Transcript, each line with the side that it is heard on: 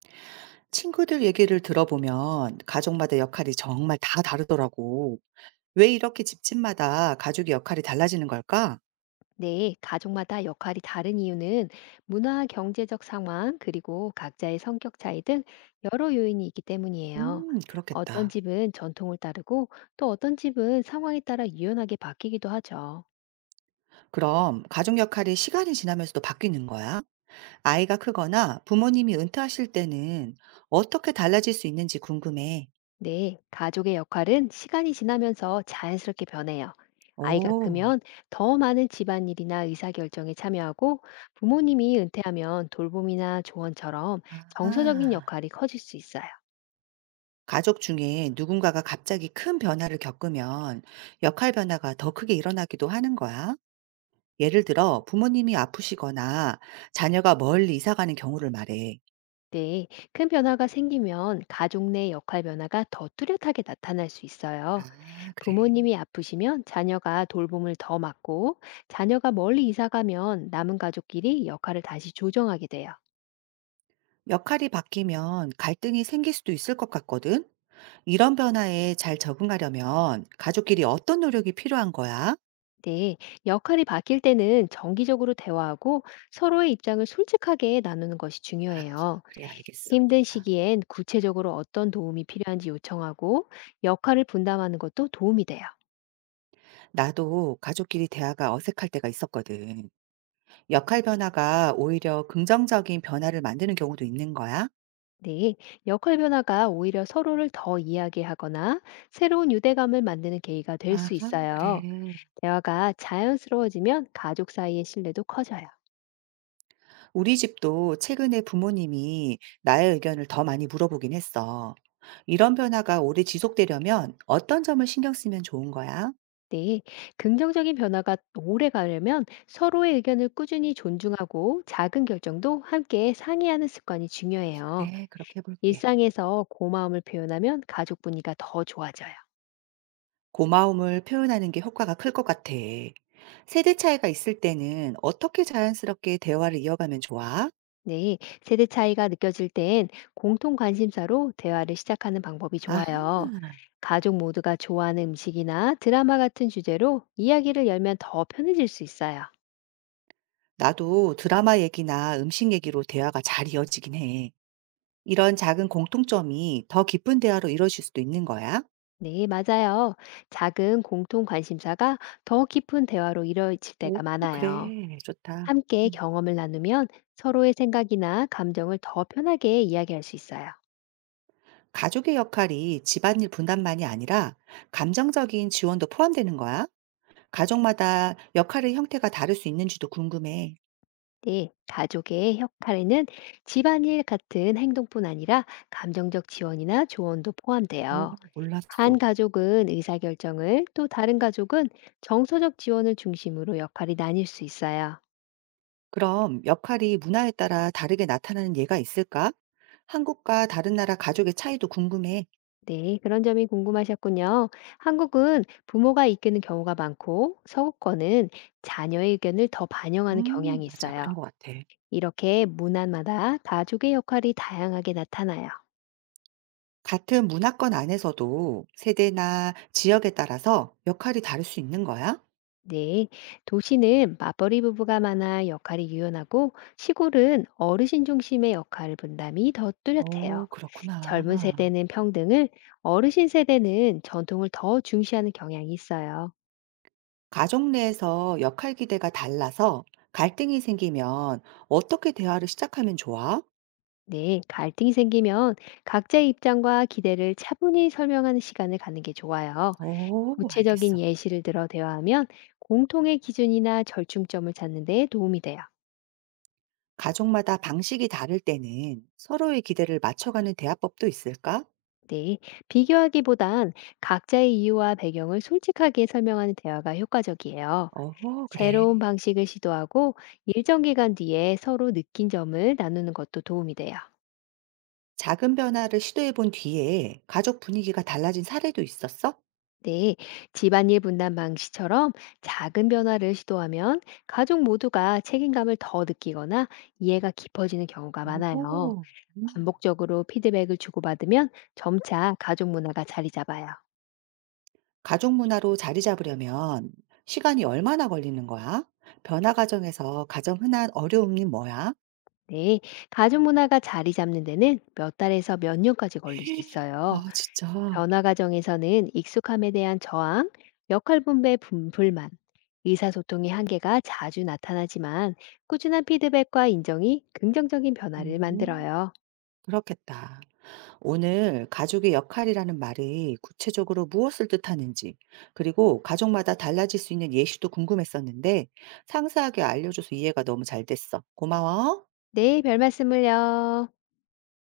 right: 친구들 얘기를 들어보면 가족마다 역할이 정말 다 다르더라고. 왜 이렇게 집집마다 가족의 역할이 달라지는 걸까?
left: 네, 가족마다 역할이 다른 이유는 문화, 경제적 상황, 그리고 각자의 성격 차이 등 여러 요인이 있기 때문이에요.
right: 그렇겠다.
left: 어떤 집은 전통을 따르고 또 어떤 집은 상황에 따라 유연하게 바뀌기도 하죠.
right: 그럼 가족 역할이 시간이 지나면서도 바뀌는 거야? 아이가 크거나 부모님이 은퇴하실 때는 어떻게 달라질 수 있는지 궁금해.
left: 네, 가족의 역할은 시간이 지나면서 자연스럽게 변해요. 아이가
right: 오,
left: 크면 더 많은 집안일이나 의사결정에 참여하고 부모님이 은퇴하면 돌봄이나 조언처럼 정서적인
right: 아.
left: 역할이 커질 수 있어요.
right: 가족 중에 누군가가 갑자기 큰 변화를 겪으면 역할 변화가 더 크게 일어나기도 하는 거야? 예를 들어 부모님이 아프시거나 자녀가 멀리 이사 가는 경우를 말해.
left: 네, 큰 변화가 생기면 가족 내 역할 변화가 더 뚜렷하게 나타날 수 있어요.
right: 아, 그래.
left: 부모님이 아프시면 자녀가 돌봄을 더 맡고, 자녀가 멀리 이사 가면 남은 가족끼리 역할을 다시 조정하게 돼요.
right: 역할이 바뀌면 갈등이 생길 수도 있을 것 같거든. 이런 변화에 잘 적응하려면 가족끼리 어떤 노력이 필요한 거야?
left: 네, 역할이 바뀔 때는 정기적으로 대화하고 서로의 입장을 솔직하게 나누는 것이
right: 아,
left: 중요해요.
right: 그래, 알겠어.
left: 힘든
right: 좋다.
left: 시기엔 구체적으로 어떤 도움이 필요한지 요청하고 역할을 분담하는 것도 도움이 돼요.
right: 나도 가족끼리 대화가 어색할 때가 있었거든. 역할 변화가 오히려 긍정적인 변화를 만드는 경우도 있는 거야.
left: 네, 역할 변화가 오히려 서로를 더 이야기하거나 새로운 유대감을 만드는 계기가 될 수
right: 아하,
left: 있어요.
right: 그래.
left: 대화가 자연스러워지면 가족 사이의 신뢰도 커져요.
right: 우리 집도 최근에 부모님이 나의 의견을 더 많이 물어보긴 했어. 이런 변화가 오래 지속되려면 어떤 점을 신경 쓰면 좋은 거야?
left: 네, 긍정적인 변화가 오래 가려면 서로의 의견을 꾸준히 존중하고 작은 결정도 함께 상의하는 습관이
right: 아,
left: 중요해요.
right: 그래. 그렇게 해볼게.
left: 일상에서 고마움을 표현하면 가족 분위기가 더 좋아져요.
right: 고마움을 표현하는 게 효과가 클 것 같아. 세대 차이가 있을 때는 어떻게 자연스럽게 대화를 이어가면 좋아?
left: 네, 세대 차이가 느껴질 땐 공통 관심사로 대화를 시작하는 방법이 좋아요.
right: 아하,
left: 가족 모두가 좋아하는 음식이나 드라마 같은 주제로 이야기를 열면 더 편해질 수 있어요.
right: 나도 드라마 얘기나 음식 얘기로 대화가 잘 이어지긴 해. 이런 작은 공통점이 더 깊은 대화로 이루어질 수도 있는 거야?
left: 네, 맞아요. 작은 공통 관심사가 더 깊은 대화로 이뤄질
right: 오,
left: 때가 많아요.
right: 그래. 좋다.
left: 함께
right: 음.
left: 경험을 나누면 서로의 생각이나 감정을 더 편하게 이야기할 수 있어요.
right: 가족의 역할이 집안일 분담만이 아니라 감정적인 지원도 포함되는 거야? 가족마다 역할의 형태가 다를 수 있는지도 궁금해.
left: 네, 가족의 역할에는 집안일 같은 행동뿐 아니라 감정적 지원이나 조언도
right: 오,
left: 포함돼요. 한
right: 몰랐어.
left: 가족은 의사결정을, 또 다른 가족은 정서적 지원을 중심으로 역할이 나뉠 수 있어요.
right: 그럼 역할이 문화에 따라 다르게 나타나는 예가 있을까? 한국과 다른 나라 가족의 차이도 궁금해.
left: 네, 그런 점이 궁금하셨군요. 한국은 부모가 이끄는 경우가 많고, 서구권은 자녀의 의견을 더 반영하는 경향이
right: 맞아. 그런
left: 있어요.
right: 것 같아.
left: 이렇게 문화마다 가족의 역할이 다양하게 나타나요.
right: 같은 문화권 안에서도 세대나 지역에 따라서 역할이 다를 수 있는 거야?
left: 네, 도시는 맞벌이 부부가 많아 역할이 유연하고 시골은 어르신 중심의 역할 분담이 더 뚜렷해요.
right: 오,
left: 젊은
right: 그렇구나.
left: 세대는 평등을, 어르신 세대는 전통을 더 중시하는 경향이 있어요.
right: 가족 내에서 역할 기대가 달라서 갈등이 생기면 어떻게 대화를 시작하면 좋아?
left: 네, 갈등이 생기면 각자의 입장과 기대를 차분히 설명하는 시간을 갖는 게 좋아요.
right: 오,
left: 구체적인
right: 알겠어.
left: 예시를 들어 대화하면 공통의 기준이나 절충점을 찾는 데 도움이 돼요.
right: 가족마다 방식이 다를 때는 서로의 기대를 맞춰가는 대화법도 있을까?
left: 네, 비교하기보단 각자의 이유와 배경을 솔직하게 설명하는 대화가 효과적이에요.
right: 어,
left: 새로운
right: 그래.
left: 방식을 시도하고 일정 기간 뒤에 서로 느낀 점을 나누는 것도 도움이 돼요.
right: 작은 변화를 시도해 본 뒤에 가족 분위기가 달라진 사례도 있었어?
left: 네, 집안일 분담 방식처럼 작은 변화를 시도하면 가족 모두가 책임감을 더 느끼거나 이해가 깊어지는 경우가 많아요.
right: 오, 음.
left: 반복적으로 피드백을 주고받으면 점차 가족 문화가 자리 잡아요.
right: 가족 문화로 자리 잡으려면 시간이 얼마나 걸리는 거야? 변화 과정에서 가장 흔한 어려움이 뭐야?
left: 네, 가족 문화가 자리 잡는 데는 몇 달에서 몇 년까지 걸릴 수 있어요.
right: 아, 진짜.
left: 변화 과정에서는 익숙함에 대한 저항, 역할 분배 불만, 의사소통의 한계가 자주 나타나지만 꾸준한 피드백과 인정이 긍정적인 변화를
right: 음,
left: 만들어요.
right: 그렇겠다. 오늘 가족의 역할이라는 말이 구체적으로 무엇을 뜻하는지, 그리고 가족마다 달라질 수 있는 예시도 궁금했었는데, 상세하게 알려줘서 이해가 너무 잘 됐어. 고마워.
left: 네, 별 말씀을요.